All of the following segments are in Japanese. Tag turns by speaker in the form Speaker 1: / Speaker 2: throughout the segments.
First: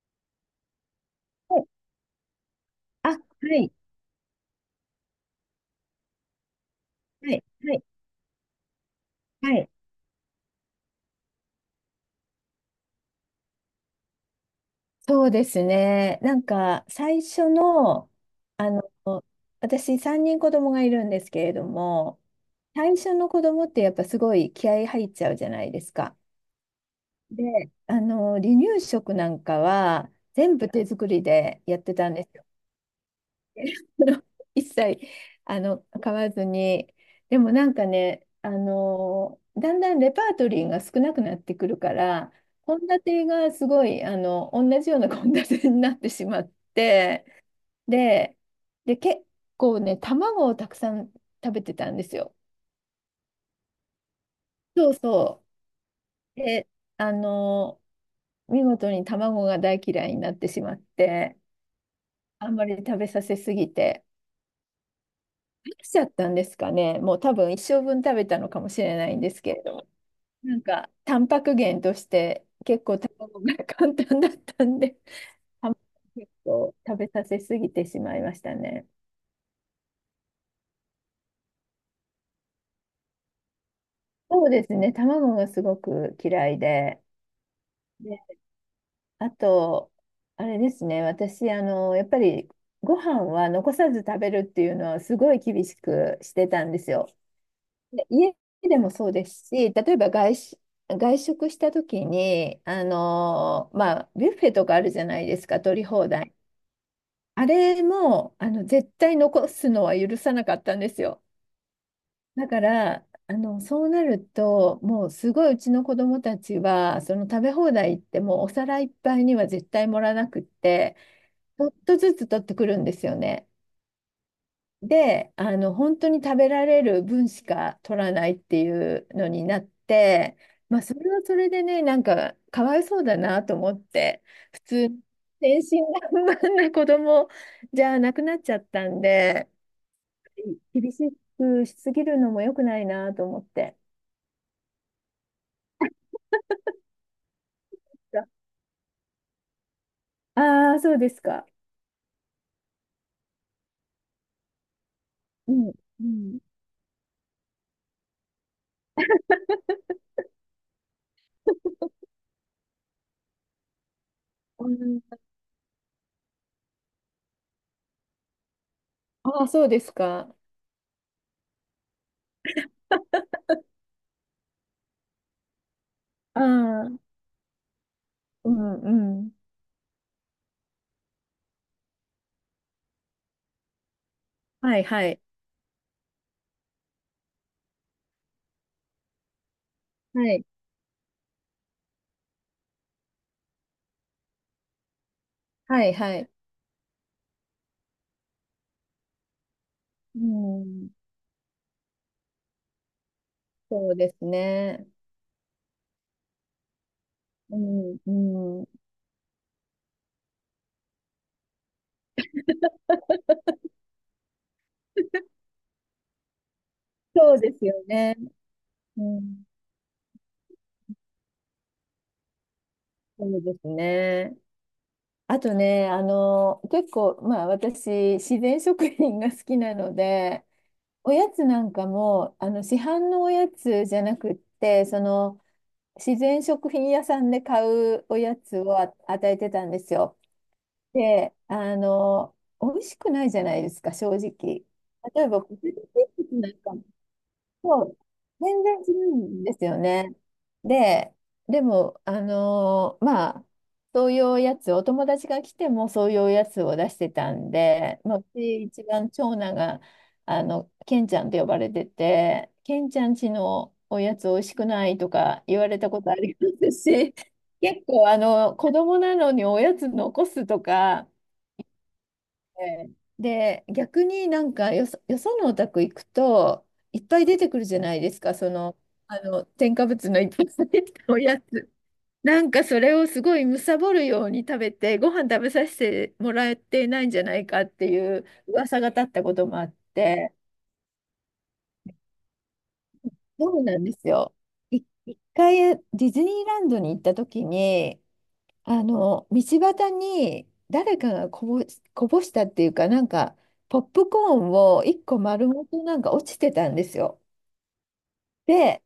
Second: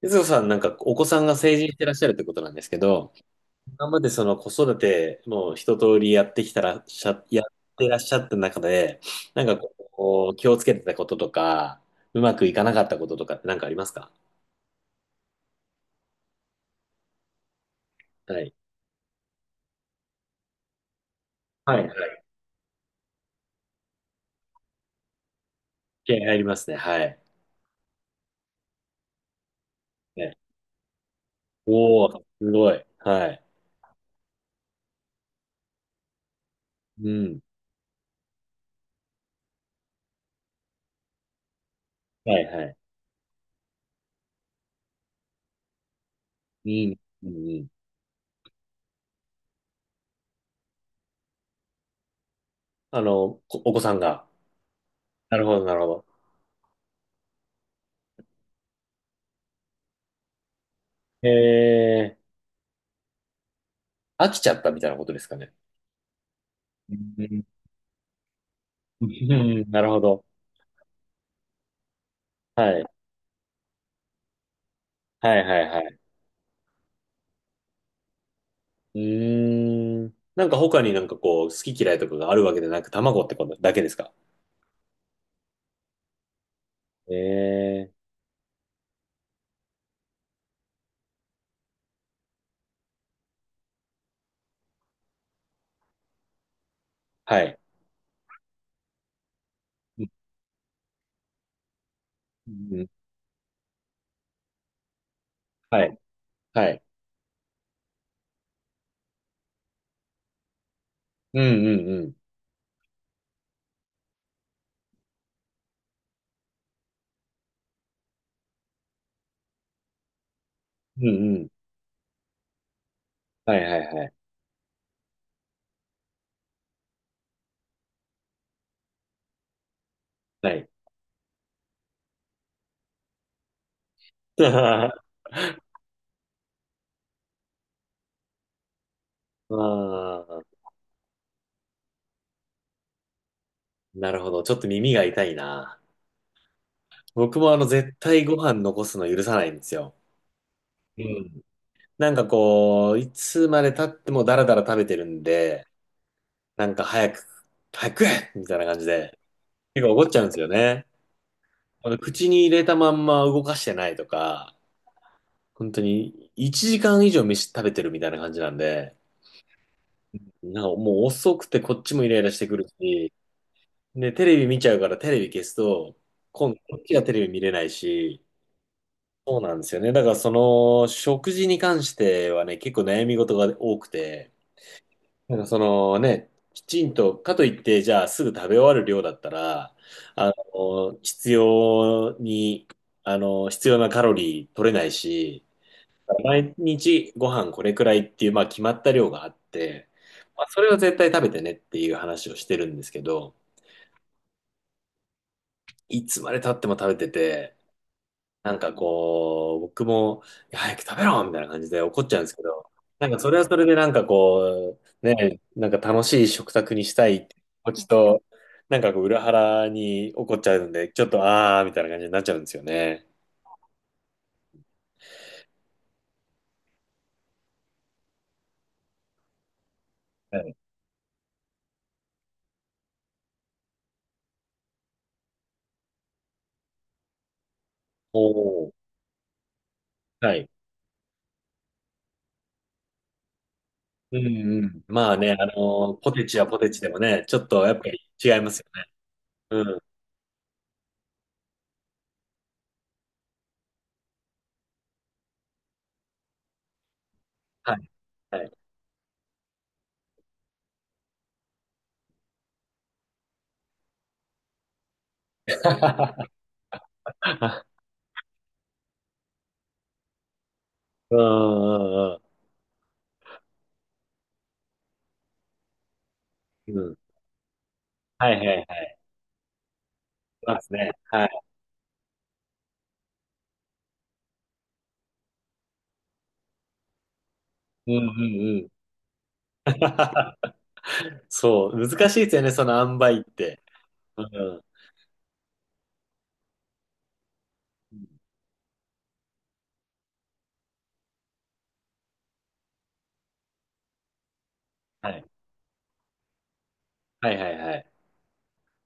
Speaker 1: ゆずこさん、なんかお子さんが成
Speaker 2: は
Speaker 1: 人
Speaker 2: い
Speaker 1: してらっしゃるってことなんですけ
Speaker 2: あ、
Speaker 1: ど、
Speaker 2: はい、
Speaker 1: 今までその子育て、もう一通りやってきたらっしゃ、
Speaker 2: は
Speaker 1: やっ
Speaker 2: い、はい、
Speaker 1: てらっしゃった中で、なん
Speaker 2: は
Speaker 1: か
Speaker 2: い。
Speaker 1: こう、気をつけてたこととか、うまくいかなかったこととかって何かありますか？
Speaker 2: そうですね。なんか、最初の、
Speaker 1: はい。
Speaker 2: あの、私、3人子供がいるんですけれど
Speaker 1: はい。は
Speaker 2: も、
Speaker 1: い。
Speaker 2: 最初の子供ってやっぱすごい気合い入っちゃうじゃないですか。
Speaker 1: 経験ありますね。はい。
Speaker 2: で、離乳食なんかは、
Speaker 1: ね、
Speaker 2: 全部手作りでやって
Speaker 1: お
Speaker 2: たん
Speaker 1: ー、
Speaker 2: ですよ。
Speaker 1: すごい。はい。
Speaker 2: それを一切、買わずに。
Speaker 1: う
Speaker 2: で
Speaker 1: ん。
Speaker 2: もなんかね、だんだんレパートリーが少なくなってくるから、
Speaker 1: はい、はい。
Speaker 2: 献立がすごい、同じような献立になってしまっ
Speaker 1: うん。
Speaker 2: て、
Speaker 1: うん、うん。
Speaker 2: で、で、結構ね、卵をたくさん食べてたんですよ。
Speaker 1: こお子さんが。
Speaker 2: そう
Speaker 1: なる
Speaker 2: そ
Speaker 1: ほど、なるほど。
Speaker 2: う。で、あの、見事に卵が大嫌いになってしまって、
Speaker 1: え
Speaker 2: あんまり食べさせすぎて。
Speaker 1: 飽きちゃったみたいなことですかね。
Speaker 2: しちゃったんですか
Speaker 1: う
Speaker 2: ね。もう多
Speaker 1: ん、
Speaker 2: 分一生分食べたのかもしれ
Speaker 1: う
Speaker 2: ないんですけれ
Speaker 1: ん、
Speaker 2: ど
Speaker 1: なる
Speaker 2: も、
Speaker 1: ほど。
Speaker 2: なんかタンパク源として
Speaker 1: は
Speaker 2: 結
Speaker 1: い。
Speaker 2: 構卵が 簡単だったんで、
Speaker 1: はいはい
Speaker 2: 卵
Speaker 1: はい。
Speaker 2: 結構食べさせすぎてしまいましたね。
Speaker 1: うーん。なんか他になんかこう、好き嫌いとかがあるわけでなく、卵ってことだけですか？
Speaker 2: そうですね、卵がすごく嫌いで、
Speaker 1: ええ、
Speaker 2: で、あと、あれですね、私、やっぱりご飯は残さず食べるっていうのはすごい厳しくしてたんですよ。
Speaker 1: はい。
Speaker 2: で家でもそうですし、例え
Speaker 1: う
Speaker 2: ば
Speaker 1: ん、
Speaker 2: 外食した時
Speaker 1: う
Speaker 2: に、
Speaker 1: んうん、
Speaker 2: まあ、ビュッフェとかあるじゃないですか、取
Speaker 1: は
Speaker 2: り
Speaker 1: い。
Speaker 2: 放題。
Speaker 1: はい。
Speaker 2: あれも、絶対残すのは許さなかったんですよ。
Speaker 1: うんうん。
Speaker 2: だから、そうなると、もうすごいうちの子供たちは、その食べ放題行ってもうお皿いっぱいには絶対盛らなくって、
Speaker 1: うんうん。うん、
Speaker 2: ちょっとずつ取ってくるんですよね。
Speaker 1: はいはいはい。
Speaker 2: で、本当に食べられる分しか取らないっていうのになって、
Speaker 1: はい。
Speaker 2: まあ、それはそれでね、なんか、かわいそうだなと思って、普通、
Speaker 1: あ
Speaker 2: 天真爛漫な子供じゃなくなっちゃったんで、
Speaker 1: あ、
Speaker 2: 厳しくしすぎるのも良くないなと思って。
Speaker 1: なるほど。ちょっと耳が痛いな。僕も絶対ご飯残すの許さないんですよ。
Speaker 2: ああ、そう
Speaker 1: う
Speaker 2: です
Speaker 1: ん。
Speaker 2: か。
Speaker 1: なんかこう、いつまで経ってもダラダラ食べてるん
Speaker 2: う
Speaker 1: で、
Speaker 2: ん、うん。
Speaker 1: なんか早く、早く食えみたいな感じで、結構怒っちゃうんですよね。口に入れたまんま動かしてないとか、
Speaker 2: うん
Speaker 1: 本当に1時間以上飯食べてるみたいな感じなんで、
Speaker 2: ああ、そうですか。
Speaker 1: なんかもう遅くてこっちもイライラしてくるし、で、テレビ見ちゃうからテレビ消すと、
Speaker 2: あ
Speaker 1: 今度こっちが
Speaker 2: あ、
Speaker 1: テレビ見れないし、
Speaker 2: うん、うん。
Speaker 1: そうなんですよね。だからその食事に関してはね、結構悩み事が多くて、
Speaker 2: はい、はい。
Speaker 1: なんかそのね、きちんと、かといってじゃあすぐ食べ終わる量だったら、
Speaker 2: は
Speaker 1: あ
Speaker 2: い、
Speaker 1: の、必要に、あの、必要なカロリー取れないし、
Speaker 2: はい、はい。
Speaker 1: 毎日ご飯これくらいっていう、まあ、決まった量があって、
Speaker 2: う
Speaker 1: まあ、それは
Speaker 2: ん。
Speaker 1: 絶対食べてねっていう話をしてるんですけど、
Speaker 2: そうですね。
Speaker 1: いつまで経っても食べてて、
Speaker 2: うん、
Speaker 1: なん
Speaker 2: う
Speaker 1: か
Speaker 2: ん。
Speaker 1: こう、僕も、いや早く食べろみたいな感じで怒っちゃうんですけど、なんかそれはそれでなんかこう、ね、なんか楽しい食卓にしたいって
Speaker 2: そ
Speaker 1: 気
Speaker 2: うです
Speaker 1: 持
Speaker 2: よ
Speaker 1: ち
Speaker 2: ね。
Speaker 1: と、なんかこ
Speaker 2: う
Speaker 1: う裏
Speaker 2: ん、
Speaker 1: 腹に怒っちゃうんで、ちょっとあーみたいな感じになっちゃうんですよね。
Speaker 2: そうですね。あとね、結構、まあ私、自然食品が好きなの
Speaker 1: は
Speaker 2: で、
Speaker 1: い。
Speaker 2: おやつなんかも、市販のおやつじゃなくって、その、自然食品屋さんで買うおやつ
Speaker 1: おー。
Speaker 2: を与えてたんですよ。
Speaker 1: はい。
Speaker 2: で、美味しくないじゃないですか、正
Speaker 1: うんう
Speaker 2: 直。
Speaker 1: ん。まあ
Speaker 2: 例え
Speaker 1: ね、
Speaker 2: ば、ポテトチッ
Speaker 1: ポ
Speaker 2: プ
Speaker 1: テ
Speaker 2: ス
Speaker 1: チは
Speaker 2: なん
Speaker 1: ポテ
Speaker 2: か
Speaker 1: チ
Speaker 2: も
Speaker 1: でもね、ちょっとやっ
Speaker 2: そ
Speaker 1: ぱ
Speaker 2: う、
Speaker 1: り違います
Speaker 2: 全
Speaker 1: よ
Speaker 2: 然
Speaker 1: ね。
Speaker 2: 違うんです
Speaker 1: う
Speaker 2: よ
Speaker 1: ん。
Speaker 2: ね。で、でも、まあ、そういうおやつ、お友達が来てもそういうおやつを出してたん
Speaker 1: はい、
Speaker 2: で、まあ、う
Speaker 1: はい。
Speaker 2: ち一番長男が、ケンちゃんと呼ばれてて、ケンちゃんちのおやつおいしくないとか言われたことありますし、結 構、子供なのにおやつ残すとか、
Speaker 1: うん、うん、うん。
Speaker 2: ええで、逆になんかよそ、よそのお宅行くと、
Speaker 1: うん。
Speaker 2: いっぱい出てくるじゃないです
Speaker 1: は
Speaker 2: か、
Speaker 1: いは
Speaker 2: そ
Speaker 1: いは
Speaker 2: の、
Speaker 1: い。
Speaker 2: 添加物のいっぱい
Speaker 1: そうで
Speaker 2: 入
Speaker 1: す
Speaker 2: っ
Speaker 1: ね。
Speaker 2: たお
Speaker 1: はい。
Speaker 2: やつ。なんかそれをすごい貪るように食べて、ご飯食べさせてもらえてないんじゃないかって
Speaker 1: うんう
Speaker 2: い
Speaker 1: ん
Speaker 2: う
Speaker 1: うん。
Speaker 2: 噂が立ったこともあって、
Speaker 1: そう、難しいですよね、その塩梅っ
Speaker 2: そ
Speaker 1: て。
Speaker 2: うなんです
Speaker 1: う
Speaker 2: よ。
Speaker 1: ん。
Speaker 2: い一回ディズニーランドに行った時に、道端に誰かがこぼしたっていうか、なんか、ポップコーンを一
Speaker 1: は
Speaker 2: 個
Speaker 1: い。
Speaker 2: 丸ごとなんか落ちてたんですよ。
Speaker 1: はいはいはい。
Speaker 2: で、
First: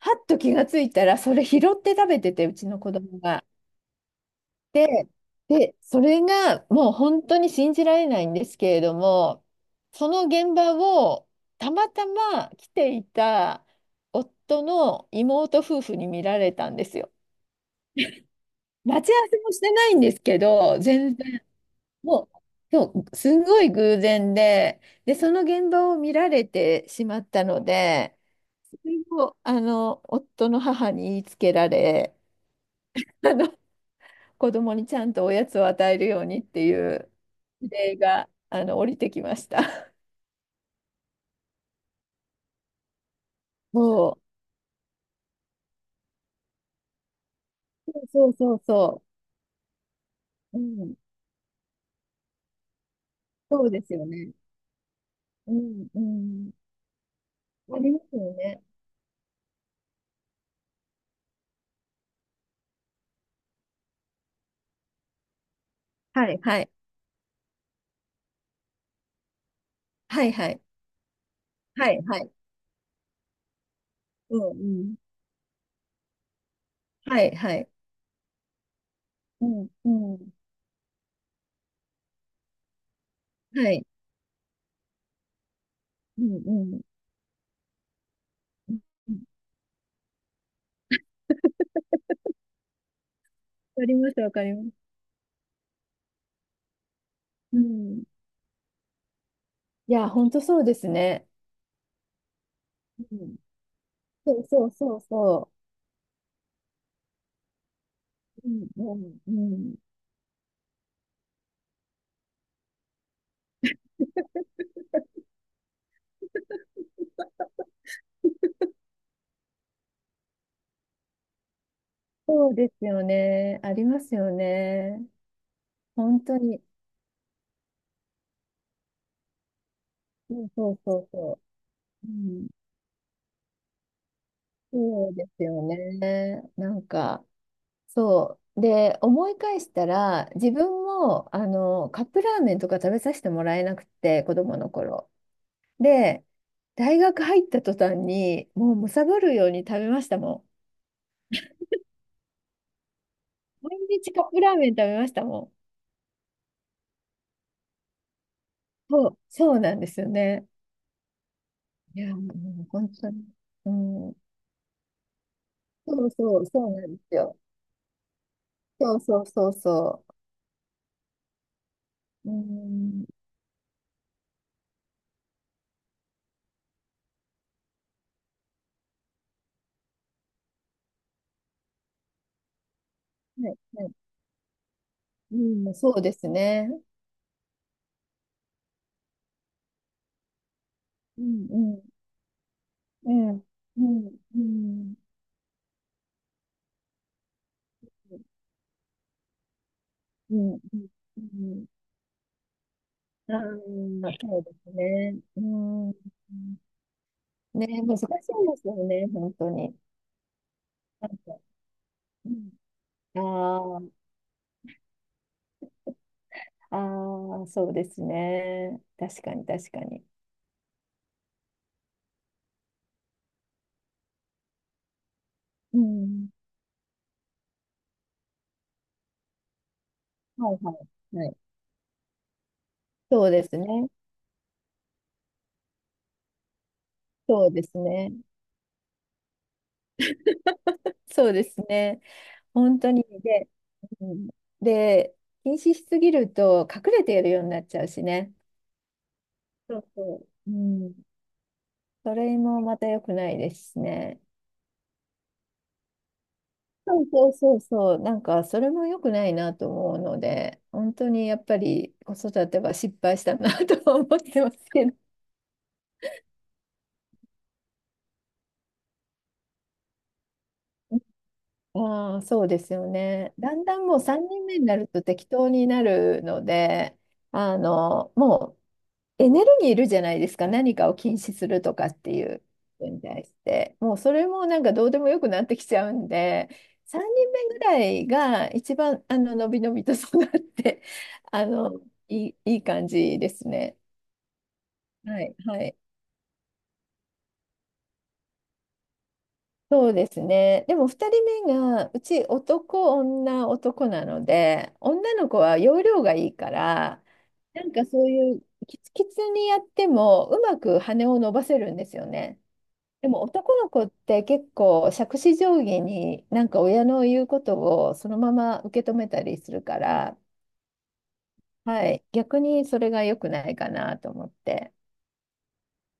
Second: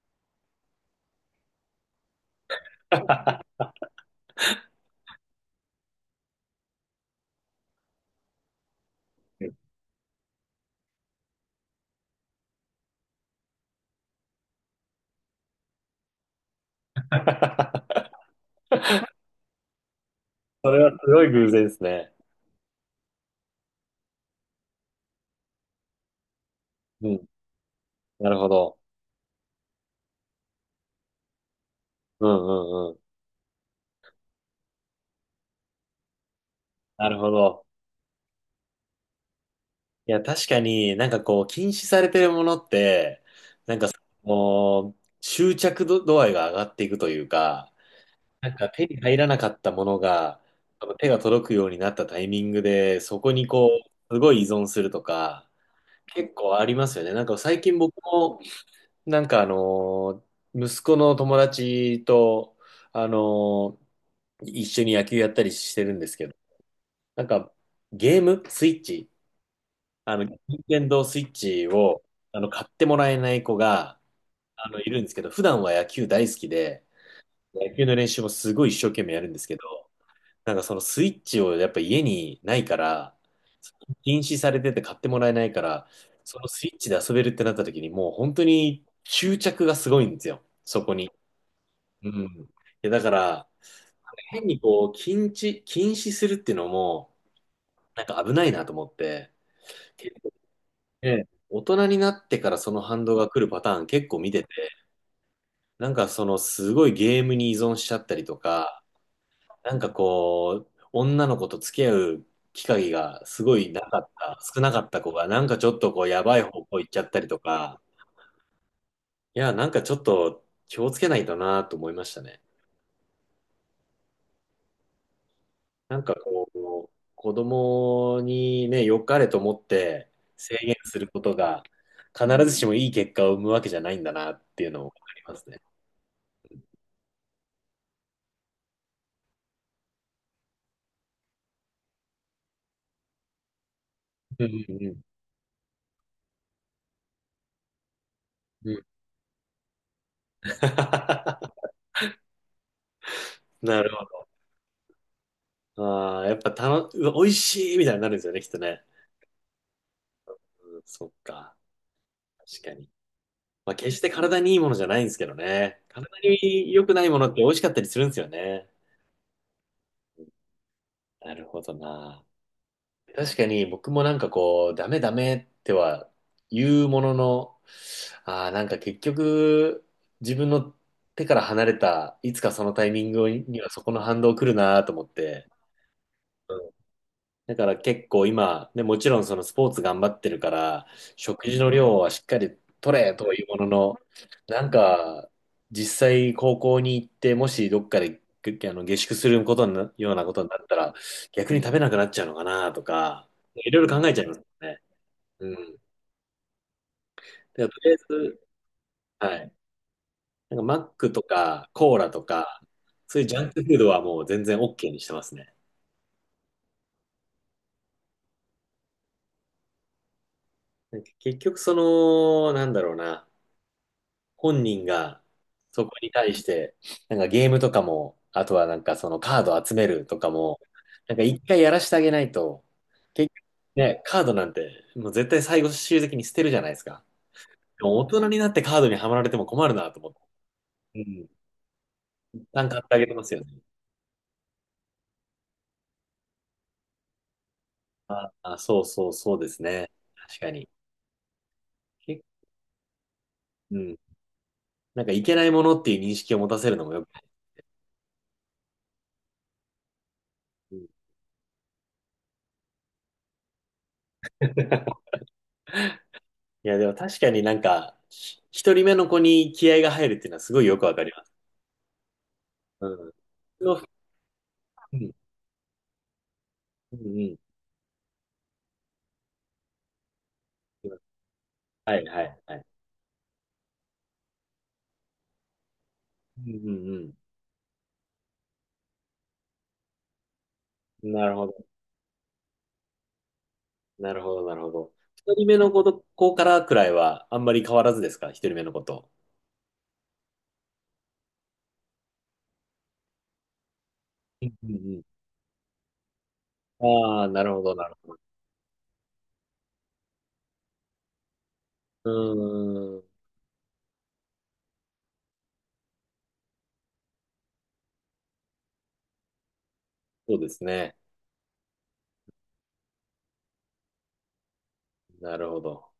Speaker 2: はっと気がついたら、それ拾って食べてて、うちの子供が。で、で、それがもう本当に信じられないんですけれども、その現場をたまたま来ていた夫の妹夫婦に見られたんですよ。待ち合わせもしてないんですけ
Speaker 1: そ
Speaker 2: ど、
Speaker 1: れはすごい偶然ですね。
Speaker 2: もう、そう、すんごい偶然で、で、その現場を見られてし
Speaker 1: う
Speaker 2: ま
Speaker 1: ん。
Speaker 2: ったので、
Speaker 1: なるほ
Speaker 2: そ
Speaker 1: ど。
Speaker 2: れを、夫の母に言いつけられ、
Speaker 1: うんうんうん。
Speaker 2: あの、子供にちゃんとおやつを与えるようにってい
Speaker 1: な
Speaker 2: う
Speaker 1: るほど。
Speaker 2: 指令が、降りてきました。
Speaker 1: いや、確かになんかこう、禁止されてるものって、
Speaker 2: そ
Speaker 1: もう、執着度、度合いが上がっていくというか、
Speaker 2: う、そう
Speaker 1: な
Speaker 2: そ
Speaker 1: ん
Speaker 2: う
Speaker 1: か手に
Speaker 2: そ
Speaker 1: 入らなかったものが、
Speaker 2: う、うん、
Speaker 1: 手が届くようになったタイミングで、そこに
Speaker 2: そ
Speaker 1: こ
Speaker 2: うですよ
Speaker 1: う、す
Speaker 2: ね。
Speaker 1: ごい依存するとか、
Speaker 2: うん、う
Speaker 1: 結
Speaker 2: ん。
Speaker 1: 構ありますよね。なんか最近
Speaker 2: あり
Speaker 1: 僕
Speaker 2: ますよ
Speaker 1: も、
Speaker 2: ね。
Speaker 1: なんか、息子の友達と、あの、一緒に野球やったりしてるんですけ
Speaker 2: は
Speaker 1: ど、
Speaker 2: い、はい、
Speaker 1: なんかゲームスイッチ、
Speaker 2: はい、はい、
Speaker 1: 任天堂スイッチ
Speaker 2: はい、
Speaker 1: を、
Speaker 2: はい、
Speaker 1: 買ってもらえない子が、
Speaker 2: うん、う
Speaker 1: い
Speaker 2: ん、
Speaker 1: るんですけど、普段は野球大好きで、
Speaker 2: はい、はい、
Speaker 1: 野球の練習もすごい一生懸命やるんで
Speaker 2: う
Speaker 1: すけど、
Speaker 2: ん、うん、
Speaker 1: なんかそのスイッチをやっぱ家にないから、
Speaker 2: はい、
Speaker 1: 禁止されてて買ってもらえないから、
Speaker 2: う
Speaker 1: そ
Speaker 2: ん、
Speaker 1: のスイ
Speaker 2: う
Speaker 1: ッ
Speaker 2: ん。
Speaker 1: チで遊べるってなった時にもう本当
Speaker 2: うん
Speaker 1: に執着がすごいんですよ、そこに。うん。いやだから、
Speaker 2: わかります、わか
Speaker 1: 変
Speaker 2: り
Speaker 1: に
Speaker 2: ます。
Speaker 1: こう、禁止するっていうのも、
Speaker 2: う
Speaker 1: な
Speaker 2: ん。
Speaker 1: んか危ないなと思って、
Speaker 2: いや、本当そうです
Speaker 1: ね、
Speaker 2: ね。
Speaker 1: 大人になってからその反
Speaker 2: う
Speaker 1: 動が
Speaker 2: ん。
Speaker 1: 来るパターン結構見
Speaker 2: そ
Speaker 1: て
Speaker 2: う
Speaker 1: て、
Speaker 2: そうそうそ
Speaker 1: なんかそのすごいゲームに依存しちゃったりと
Speaker 2: う。
Speaker 1: か、
Speaker 2: うん。うん、う
Speaker 1: な
Speaker 2: ん、
Speaker 1: んかこう、女の子と付き合う機会がすごいなかった、少なかった子が、なんかちょっとこう、やばい方向行っちゃったりとか、いや、なんかちょっと気をつけないとなと思いましたね。
Speaker 2: そうですよね。ありますよね。
Speaker 1: なんか
Speaker 2: 本当
Speaker 1: こ
Speaker 2: に。
Speaker 1: う、子供にね、良かれと思って
Speaker 2: うん
Speaker 1: 制
Speaker 2: そ
Speaker 1: 限
Speaker 2: う
Speaker 1: す
Speaker 2: そ
Speaker 1: る
Speaker 2: う
Speaker 1: こと
Speaker 2: そ
Speaker 1: が、
Speaker 2: う。う
Speaker 1: 必
Speaker 2: ん、
Speaker 1: ずしもいい結果を生むわけじゃないんだなっていうのを分
Speaker 2: そ
Speaker 1: か
Speaker 2: う
Speaker 1: り
Speaker 2: で
Speaker 1: ま
Speaker 2: す
Speaker 1: すね。
Speaker 2: よね。なんか、そう。で、思い返したら、自分も、カップラーメンとか食べさせてもらえなくて、子
Speaker 1: うん
Speaker 2: 供の
Speaker 1: うんうん
Speaker 2: 頃。で、大学入った途端に、
Speaker 1: う
Speaker 2: も
Speaker 1: ん
Speaker 2: う貪るように食べましたもん。毎
Speaker 1: なるほ
Speaker 2: 日カッ
Speaker 1: ど。
Speaker 2: プラーメン食べましたもん。
Speaker 1: ああ、やっぱうわ美味しいみたいになるんですよね、きっとね。
Speaker 2: そう、そうなんですよね。
Speaker 1: うん、そっか。
Speaker 2: いや、も
Speaker 1: 確
Speaker 2: う
Speaker 1: か
Speaker 2: 本
Speaker 1: に。
Speaker 2: 当に。う
Speaker 1: まあ、決して
Speaker 2: ん。
Speaker 1: 体にいいものじゃないんですけどね。
Speaker 2: そ
Speaker 1: 体
Speaker 2: うそう、そう
Speaker 1: に良
Speaker 2: な
Speaker 1: く
Speaker 2: んで
Speaker 1: ない
Speaker 2: す
Speaker 1: ものっ
Speaker 2: よ。
Speaker 1: て美味しかったりするんですよね。
Speaker 2: そうそうそうそ
Speaker 1: なるほどな。
Speaker 2: う。うん。
Speaker 1: 確かに僕もなんかこう、ダメダメっては言うものの、ああ、なんか結局自分の手から離れた、いつかそのタイミング
Speaker 2: はい、
Speaker 1: にはそ
Speaker 2: は
Speaker 1: この
Speaker 2: い。
Speaker 1: 反動来るなと思っ
Speaker 2: う
Speaker 1: て。
Speaker 2: ん、そうですね。
Speaker 1: だから結構今、ね、もちろんそのスポーツ頑張ってるから、
Speaker 2: うん、
Speaker 1: 食事の
Speaker 2: うん、
Speaker 1: 量はしっかり取
Speaker 2: う
Speaker 1: れ
Speaker 2: ん、
Speaker 1: というもの
Speaker 2: う
Speaker 1: の、
Speaker 2: ん、う
Speaker 1: なん
Speaker 2: ん、
Speaker 1: か、実際高校に行って、もしどっかで下宿することになようなこ
Speaker 2: う
Speaker 1: とにな
Speaker 2: ん、
Speaker 1: ったら、
Speaker 2: う
Speaker 1: 逆に
Speaker 2: ん。
Speaker 1: 食べなくなっちゃうのかなとか、
Speaker 2: ああー、
Speaker 1: いろいろ考えちゃいます
Speaker 2: そう
Speaker 1: よ
Speaker 2: です
Speaker 1: ね。
Speaker 2: ね。う
Speaker 1: うん。だか
Speaker 2: ん。
Speaker 1: ら
Speaker 2: ね、
Speaker 1: とりあえ
Speaker 2: 難しい
Speaker 1: ず、
Speaker 2: ですよね、本
Speaker 1: は
Speaker 2: 当
Speaker 1: い。
Speaker 2: に。
Speaker 1: なんかマッ
Speaker 2: な
Speaker 1: ク
Speaker 2: ん
Speaker 1: と
Speaker 2: か、
Speaker 1: かコーラと
Speaker 2: う
Speaker 1: か、そういうジャンクフ
Speaker 2: ん、
Speaker 1: ード
Speaker 2: あ
Speaker 1: はもう全然 OK にしてますね。
Speaker 2: あ、ああ、そうですね。確かに、確かに。
Speaker 1: なんか結局その、なんだろうな。本人が
Speaker 2: う
Speaker 1: そこに
Speaker 2: ん。
Speaker 1: 対して、なんかゲームとかも、あとはなんかそのカード集めるとか
Speaker 2: はい
Speaker 1: も、
Speaker 2: は
Speaker 1: な
Speaker 2: い。
Speaker 1: んか
Speaker 2: はい。
Speaker 1: 一回やらしてあげないと、結
Speaker 2: そうで
Speaker 1: 局
Speaker 2: すね。
Speaker 1: ね、カードなんてもう絶対最後終的に捨てるじゃないですか。
Speaker 2: そうです
Speaker 1: でも大
Speaker 2: ね。
Speaker 1: 人になってカードにはまられても困るなと思って。う
Speaker 2: そ
Speaker 1: ん。
Speaker 2: うですね。
Speaker 1: 一旦買
Speaker 2: 本
Speaker 1: っ
Speaker 2: 当
Speaker 1: てあ
Speaker 2: に。
Speaker 1: げてますよ
Speaker 2: で、
Speaker 1: ね。
Speaker 2: うん、で、禁止しすぎると隠れてやるようになっちゃうし
Speaker 1: あ
Speaker 2: ね。
Speaker 1: あ、そうそうそうです
Speaker 2: そう
Speaker 1: ね。
Speaker 2: そ
Speaker 1: 確か
Speaker 2: う。う
Speaker 1: に。
Speaker 2: ん。そ
Speaker 1: け
Speaker 2: れもまた良くないです
Speaker 1: う
Speaker 2: し
Speaker 1: ん。
Speaker 2: ね。
Speaker 1: なんかいけないものっていう認識を持たせるのも
Speaker 2: そ
Speaker 1: よ
Speaker 2: う
Speaker 1: く。
Speaker 2: そうそうそう。なんか、それも良くないなと思うので、
Speaker 1: うん、
Speaker 2: 本当にやっぱり子育ては失敗したなとは思ってますけど。
Speaker 1: いや、でも確かになんか、一人目の子に気合が入るっていうのはすごいよくわかります。
Speaker 2: ああ、そうですよ
Speaker 1: うん。
Speaker 2: ね。だんだ
Speaker 1: の、
Speaker 2: んもう3人目になる
Speaker 1: う
Speaker 2: と
Speaker 1: ん、
Speaker 2: 適当になるの
Speaker 1: う
Speaker 2: で、
Speaker 1: ん、
Speaker 2: もうエネルギーいるじゃないですか。何か
Speaker 1: う
Speaker 2: を
Speaker 1: ん。
Speaker 2: 禁止するとかっ
Speaker 1: はい、
Speaker 2: て
Speaker 1: は
Speaker 2: い
Speaker 1: い、
Speaker 2: う
Speaker 1: はい。
Speaker 2: ことに対して。もうそれもなんかどうでもよくなってきちゃうんで、
Speaker 1: うん、う
Speaker 2: 3
Speaker 1: ん、
Speaker 2: 人目ぐらいが一番、のびのびと育って、
Speaker 1: うん。なる
Speaker 2: あ
Speaker 1: ほど。
Speaker 2: の、いい、いい感じですね。
Speaker 1: なるほど、なるほど。
Speaker 2: は
Speaker 1: 一
Speaker 2: い、
Speaker 1: 人目
Speaker 2: は
Speaker 1: の
Speaker 2: い。
Speaker 1: 子と、子からくらいは、あんまり変わらずですか、一人目の子と。
Speaker 2: そうですね。でも2人目がうち男女男なの
Speaker 1: うん、う
Speaker 2: で
Speaker 1: ん、
Speaker 2: 女の子は容量がいいか
Speaker 1: う
Speaker 2: ら
Speaker 1: ん。ああ、なるほ
Speaker 2: なん
Speaker 1: ど、
Speaker 2: か
Speaker 1: なる
Speaker 2: そう
Speaker 1: ほど。
Speaker 2: いうキツキツにやってもうまく羽を伸ばせるんですよ
Speaker 1: う
Speaker 2: ね。
Speaker 1: ーん。
Speaker 2: でも男の子って結構杓子定規になんか親の言うことをそのまま受け止めたりするから、
Speaker 1: そうですね。
Speaker 2: はい、逆にそれが良くないかなと思って。
Speaker 1: なるほど。